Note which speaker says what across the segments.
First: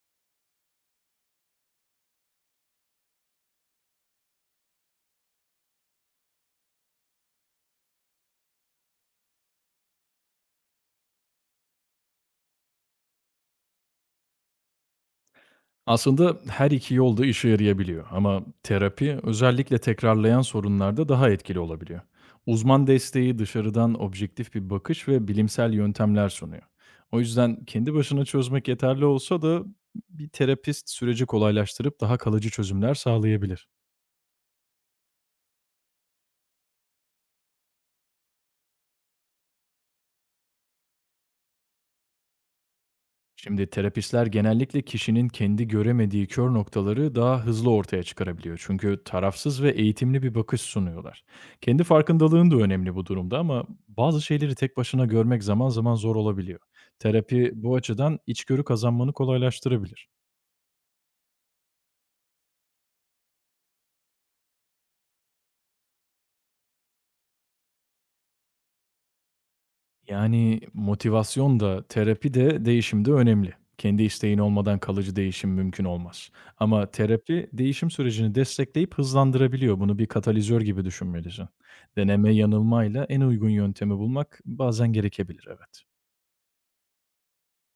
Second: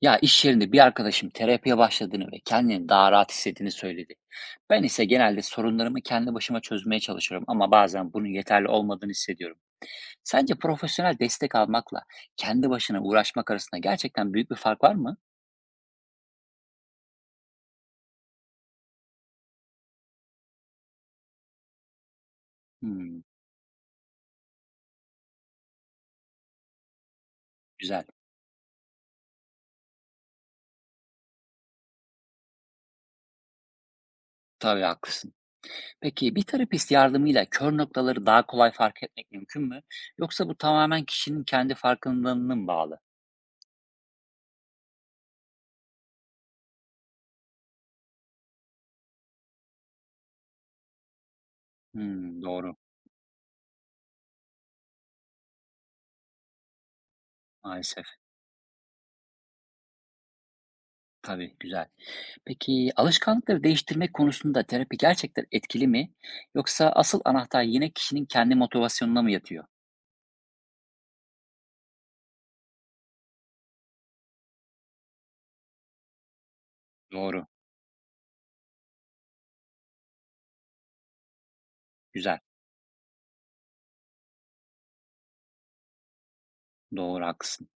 Speaker 1: Ya iş yerinde bir arkadaşım terapiye başladığını ve kendini daha rahat hissettiğini söyledi. Ben ise genelde sorunlarımı kendi başıma çözmeye çalışıyorum ama bazen bunun yeterli olmadığını hissediyorum. Sence profesyonel destek almakla kendi başına uğraşmak arasında gerçekten büyük bir fark var mı?
Speaker 2: Aslında her iki yolda işe yarayabiliyor ama terapi özellikle tekrarlayan sorunlarda daha etkili olabiliyor. Uzman
Speaker 1: Hmm,
Speaker 2: desteği dışarıdan objektif bir bakış ve bilimsel yöntemler sunuyor. O yüzden kendi
Speaker 1: güzel.
Speaker 2: başına çözmek yeterli olsa da bir terapist süreci kolaylaştırıp daha kalıcı çözümler sağlayabilir.
Speaker 1: Tabii haklısın. Peki bir terapist yardımıyla kör noktaları daha kolay fark etmek mümkün mü? Yoksa bu tamamen kişinin kendi farkındalığına mı bağlı?
Speaker 2: Şimdi terapistler genellikle kişinin kendi göremediği kör noktaları daha hızlı ortaya çıkarabiliyor. Çünkü tarafsız ve eğitimli bir bakış sunuyorlar. Kendi
Speaker 1: Hmm,
Speaker 2: farkındalığın da
Speaker 1: doğru.
Speaker 2: önemli bu durumda ama bazı şeyleri tek başına görmek zaman zaman zor olabiliyor. Terapi bu
Speaker 1: Maalesef.
Speaker 2: açıdan içgörü kazanmanı kolaylaştırabilir.
Speaker 1: Tabii, güzel. Peki, alışkanlıkları değiştirmek konusunda terapi gerçekten etkili mi? Yoksa asıl anahtar yine kişinin kendi motivasyonuna mı yatıyor?
Speaker 2: Motivasyon da terapi de değişimde önemli. Kendi isteğin olmadan kalıcı değişim mümkün olmaz. Ama
Speaker 1: Doğru,
Speaker 2: terapi değişim sürecini destekleyip hızlandırabiliyor. Bunu bir katalizör gibi düşünmelisin. Deneme
Speaker 1: güzel.
Speaker 2: yanılmayla en uygun yöntemi bulmak bazen gerekebilir, evet.
Speaker 1: Doğru, haklısın.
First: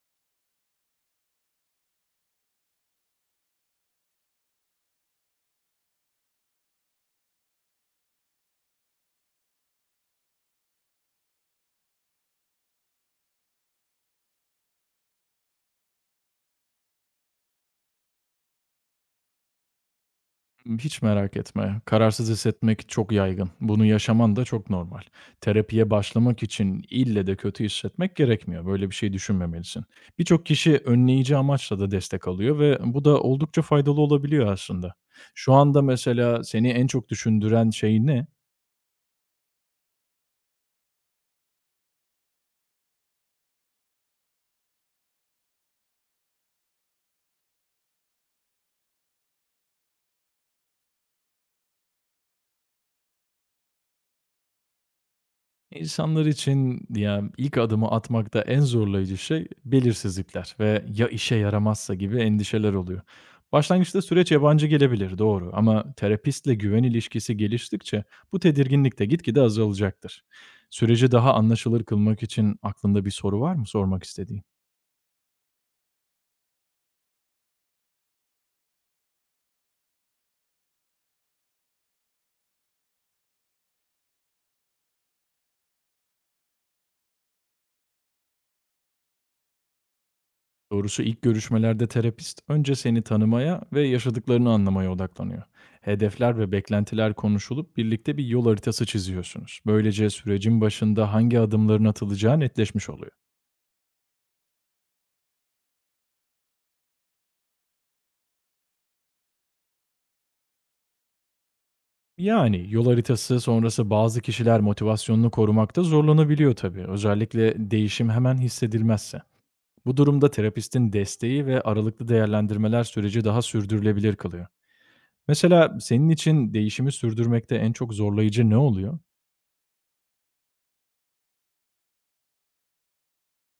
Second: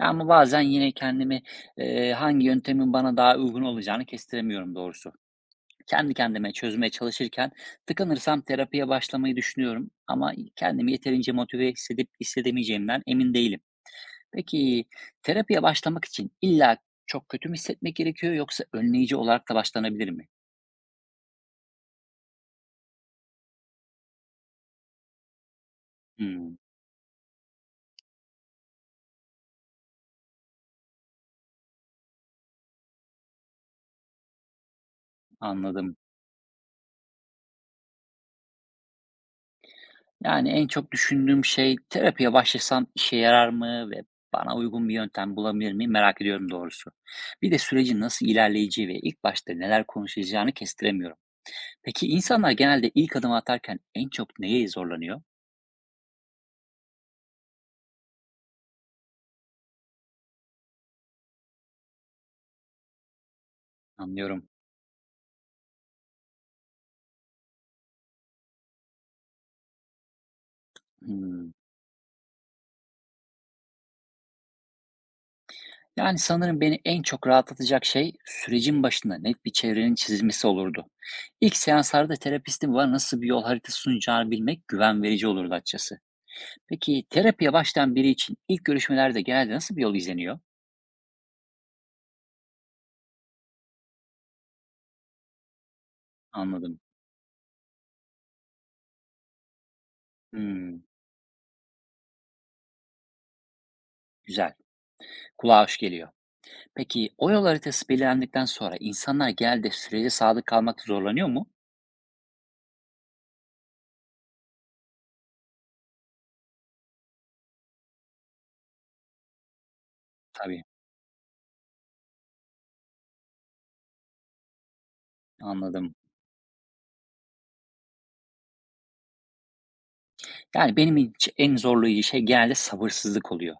Speaker 1: Ya, ama bazen yine kendimi, hangi yöntemin bana daha uygun olacağını kestiremiyorum doğrusu. Kendi kendime çözmeye çalışırken tıkanırsam terapiye başlamayı düşünüyorum ama kendimi yeterince motive hissedip hissedemeyeceğimden emin değilim. Peki terapiye başlamak için illa çok kötü mü hissetmek gerekiyor yoksa önleyici olarak da başlanabilir mi?
Speaker 2: Hiç merak etme. Kararsız hissetmek çok yaygın. Bunu yaşaman da çok normal. Terapiye başlamak
Speaker 1: Hmm,
Speaker 2: için ille de kötü hissetmek gerekmiyor. Böyle bir şey düşünmemelisin. Birçok kişi önleyici amaçla da destek alıyor ve bu da oldukça faydalı olabiliyor aslında. Şu anda
Speaker 1: anladım.
Speaker 2: mesela seni en çok düşündüren şey ne?
Speaker 1: Yani en çok düşündüğüm şey terapiye başlasam işe yarar mı ve bana uygun bir yöntem bulabilir miyim merak ediyorum doğrusu. Bir de sürecin nasıl ilerleyeceği ve ilk başta neler konuşacağını kestiremiyorum. Peki insanlar genelde ilk adımı atarken en çok neye zorlanıyor?
Speaker 2: İnsanlar için ya ilk adımı atmakta en zorlayıcı şey belirsizlikler ve ya işe yaramazsa gibi endişeler oluyor. Başlangıçta süreç
Speaker 1: Anlıyorum.
Speaker 2: yabancı gelebilir doğru ama terapistle güven ilişkisi geliştikçe bu tedirginlik de gitgide azalacaktır. Süreci daha
Speaker 1: Hmm.
Speaker 2: anlaşılır kılmak için aklında bir soru var mı sormak istediğin?
Speaker 1: Yani sanırım beni en çok rahatlatacak şey sürecin başında net bir çevrenin çizilmesi olurdu. İlk seanslarda terapistin bana nasıl bir yol haritası sunacağını bilmek güven verici olurdu açıkçası. Peki terapiye başlayan biri için ilk görüşmelerde genelde nasıl bir yol izleniyor?
Speaker 2: Doğrusu ilk görüşmelerde terapist önce seni tanımaya ve yaşadıklarını anlamaya odaklanıyor. Hedefler ve
Speaker 1: Anladım.
Speaker 2: beklentiler konuşulup birlikte bir yol haritası çiziyorsunuz. Böylece sürecin
Speaker 1: Hmm,
Speaker 2: başında hangi adımların atılacağı netleşmiş oluyor.
Speaker 1: güzel. Kulağa hoş geliyor. Peki o yol haritası belirlendikten sonra insanlar genelde sürece sadık kalmakta zorlanıyor mu?
Speaker 2: Yani yol haritası sonrası bazı kişiler motivasyonunu korumakta zorlanabiliyor tabii. Özellikle değişim hemen hissedilmezse. Bu durumda
Speaker 1: Tabii,
Speaker 2: terapistin desteği ve aralıklı değerlendirmeler süreci daha sürdürülebilir kılıyor. Mesela
Speaker 1: anladım.
Speaker 2: senin için değişimi sürdürmekte en çok zorlayıcı ne oluyor?
Speaker 1: Yani benim için en zorlayıcı şey genelde sabırsızlık oluyor.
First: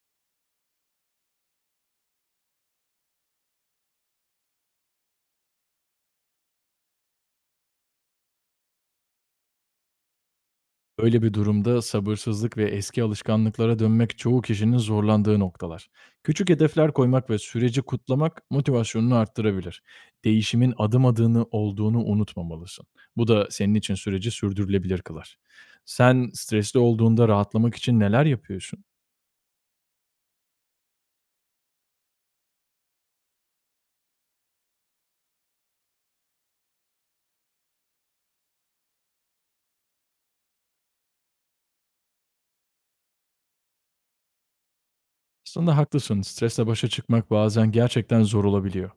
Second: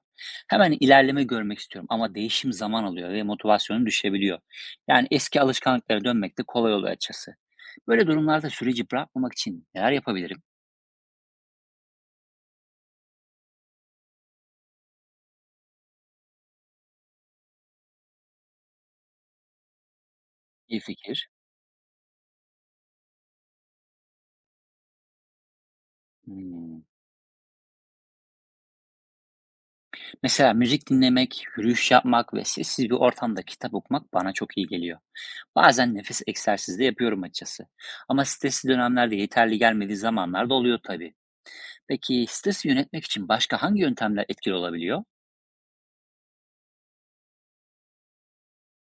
Speaker 1: Hemen ilerleme görmek istiyorum ama değişim zaman alıyor ve motivasyonum düşebiliyor. Yani eski alışkanlıklara dönmek de kolay oluyor açıkçası. Böyle durumlarda süreci bırakmamak için neler yapabilirim?
Speaker 2: Böyle bir durumda sabırsızlık ve eski alışkanlıklara dönmek çoğu kişinin zorlandığı noktalar. Küçük hedefler koymak ve süreci kutlamak motivasyonunu arttırabilir. Değişimin
Speaker 1: İyi
Speaker 2: adım
Speaker 1: fikir.
Speaker 2: adını olduğunu unutmamalısın. Bu da senin için süreci sürdürülebilir kılar. Sen stresli
Speaker 1: Hmm.
Speaker 2: olduğunda rahatlamak için neler yapıyorsun?
Speaker 1: Mesela müzik dinlemek, yürüyüş yapmak ve sessiz bir ortamda kitap okumak bana çok iyi geliyor. Bazen nefes egzersizi de yapıyorum açıkçası. Ama stresli dönemlerde yeterli gelmediği zamanlar da oluyor tabii. Peki stresi yönetmek için başka hangi yöntemler etkili olabiliyor?
Speaker 2: Aslında haklısın. Stresle başa çıkmak bazen gerçekten zor olabiliyor.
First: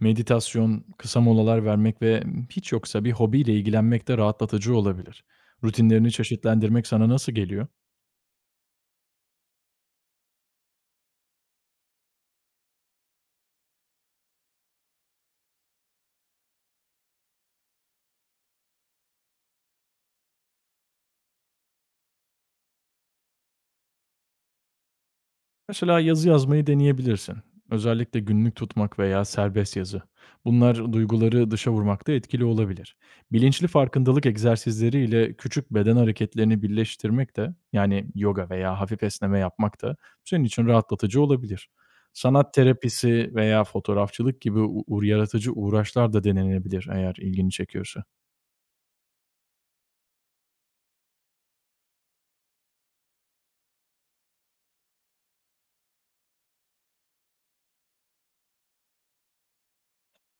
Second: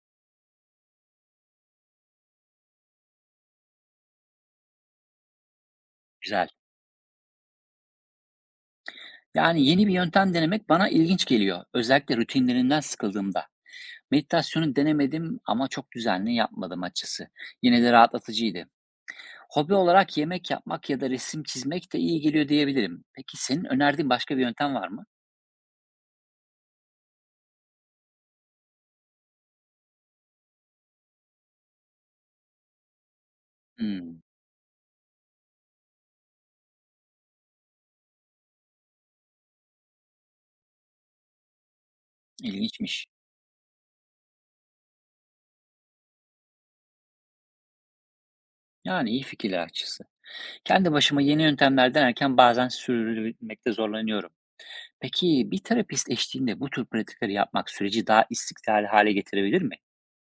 Speaker 2: Meditasyon, kısa molalar vermek ve hiç yoksa bir hobiyle ilgilenmek de rahatlatıcı olabilir. Rutinlerini
Speaker 1: Güzel.
Speaker 2: çeşitlendirmek sana nasıl geliyor?
Speaker 1: Yani yeni bir yöntem denemek bana ilginç geliyor. Özellikle rutinlerinden sıkıldığımda. Meditasyonu denemedim ama çok düzenli yapmadım açıkçası. Yine de rahatlatıcıydı. Hobi olarak yemek yapmak ya da resim çizmek de iyi geliyor diyebilirim. Peki senin önerdiğin başka bir yöntem var mı?
Speaker 2: Mesela yazı yazmayı deneyebilirsin. Özellikle günlük tutmak veya serbest yazı. Bunlar duyguları dışa vurmakta etkili olabilir. Bilinçli
Speaker 1: Hmm,
Speaker 2: farkındalık egzersizleri ile küçük beden hareketlerini birleştirmek de yani yoga veya hafif esneme yapmak da senin için rahatlatıcı olabilir. Sanat
Speaker 1: ilginçmiş.
Speaker 2: terapisi veya fotoğrafçılık gibi yaratıcı uğraşlar da denenebilir eğer ilgini çekiyorsa.
Speaker 1: Yani iyi fikirler açıkçası. Kendi başıma yeni yöntemler denerken bazen sürdürmekte zorlanıyorum. Peki bir terapist eşliğinde bu tür pratikleri yapmak süreci daha istikrarlı hale getirebilir mi?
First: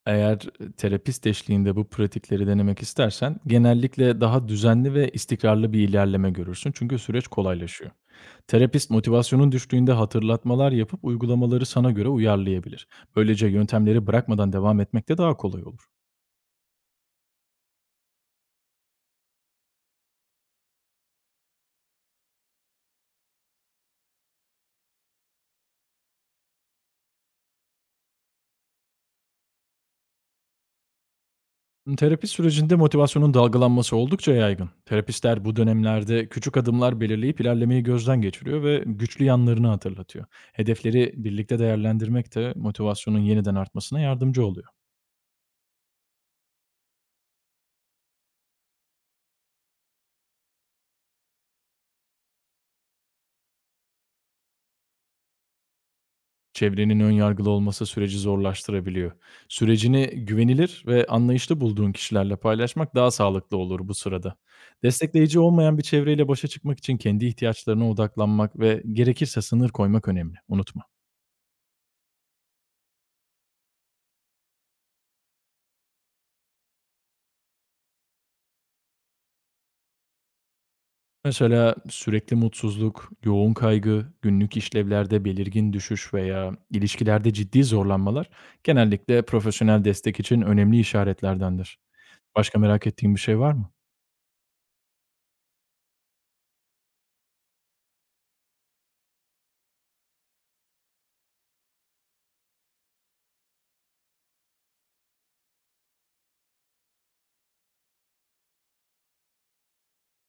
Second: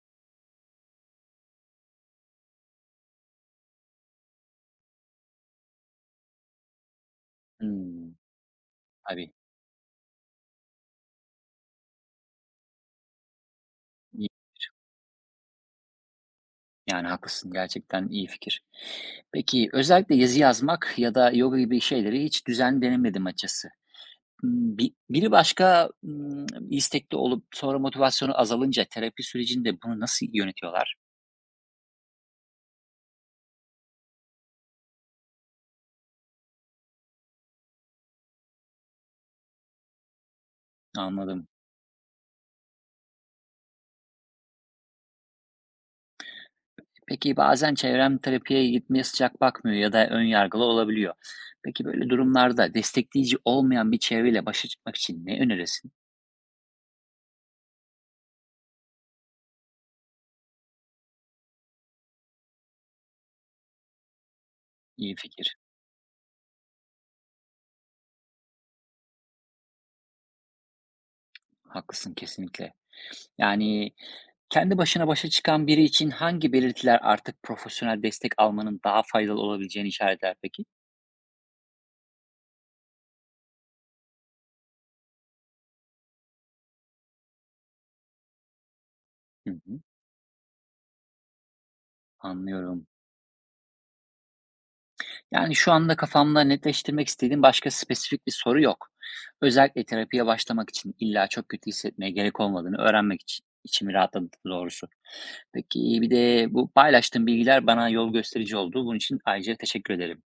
Speaker 2: Eğer terapist eşliğinde bu pratikleri denemek istersen, genellikle daha düzenli ve istikrarlı bir ilerleme görürsün çünkü süreç kolaylaşıyor.
Speaker 1: Hmm,
Speaker 2: Terapist
Speaker 1: tabii.
Speaker 2: motivasyonun düştüğünde hatırlatmalar yapıp uygulamaları sana göre uyarlayabilir. Böylece yöntemleri bırakmadan devam etmek de daha kolay olur.
Speaker 1: Yani haklısın. Gerçekten iyi fikir. Peki özellikle yazı yazmak ya da yoga gibi şeyleri hiç düzen denemedim açıkçası. Hmm, Biri başka hmm, istekli olup sonra motivasyonu azalınca terapi sürecinde bunu nasıl yönetiyorlar?
Speaker 2: Terapi sürecinde motivasyonun dalgalanması oldukça yaygın. Terapistler bu dönemlerde küçük adımlar belirleyip ilerlemeyi gözden geçiriyor ve güçlü yanlarını hatırlatıyor. Hedefleri
Speaker 1: Anladım.
Speaker 2: birlikte değerlendirmek de motivasyonun yeniden artmasına yardımcı oluyor.
Speaker 1: Peki bazen çevrem terapiye gitmeye sıcak bakmıyor ya da ön yargılı olabiliyor. Peki böyle durumlarda destekleyici olmayan bir çevreyle başa çıkmak için ne önerirsin?
Speaker 2: Çevrenin ön yargılı olması süreci zorlaştırabiliyor. Sürecini güvenilir ve anlayışlı bulduğun kişilerle paylaşmak daha sağlıklı olur bu sırada.
Speaker 1: İyi
Speaker 2: Destekleyici
Speaker 1: fikir.
Speaker 2: olmayan bir çevreyle başa çıkmak için kendi ihtiyaçlarına odaklanmak ve gerekirse sınır koymak önemli. Unutma.
Speaker 1: Haklısın kesinlikle. Yani, kendi başına başa çıkan biri için hangi belirtiler artık profesyonel destek almanın daha faydalı olabileceğini işaret eder peki?
Speaker 2: Mesela sürekli mutsuzluk, yoğun kaygı, günlük işlevlerde belirgin düşüş veya ilişkilerde ciddi zorlanmalar genellikle
Speaker 1: Hı hı.
Speaker 2: profesyonel destek için önemli işaretlerdendir. Başka merak
Speaker 1: Anlıyorum.
Speaker 2: ettiğin bir şey var mı?
Speaker 1: Yani, şu anda kafamda netleştirmek istediğim başka spesifik bir soru yok. Özellikle terapiye başlamak için illa çok kötü hissetmeye gerek olmadığını öğrenmek için içimi rahatladı doğrusu. Peki, bir de bu paylaştığın bilgiler bana yol gösterici oldu. Bunun için ayrıca teşekkür ederim.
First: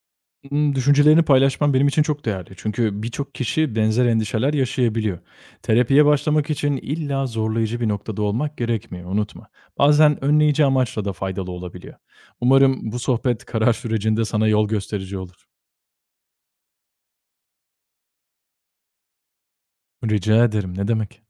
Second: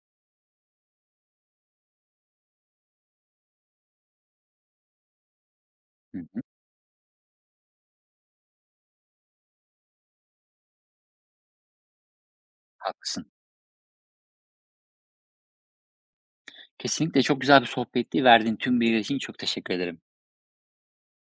Speaker 2: Düşüncelerini paylaşman benim için çok değerli. Çünkü birçok kişi benzer endişeler yaşayabiliyor. Terapiye
Speaker 1: Hı hı.
Speaker 2: başlamak için illa zorlayıcı bir noktada olmak gerekmiyor, unutma. Bazen önleyici amaçla da faydalı olabiliyor. Umarım bu
Speaker 1: Haklısın.
Speaker 2: sohbet karar sürecinde sana yol gösterici olur.
Speaker 1: Kesinlikle çok güzel bir sohbetti. Verdiğin tüm bilgiler için çok teşekkür ederim.
Speaker 2: Rica ederim, ne demek.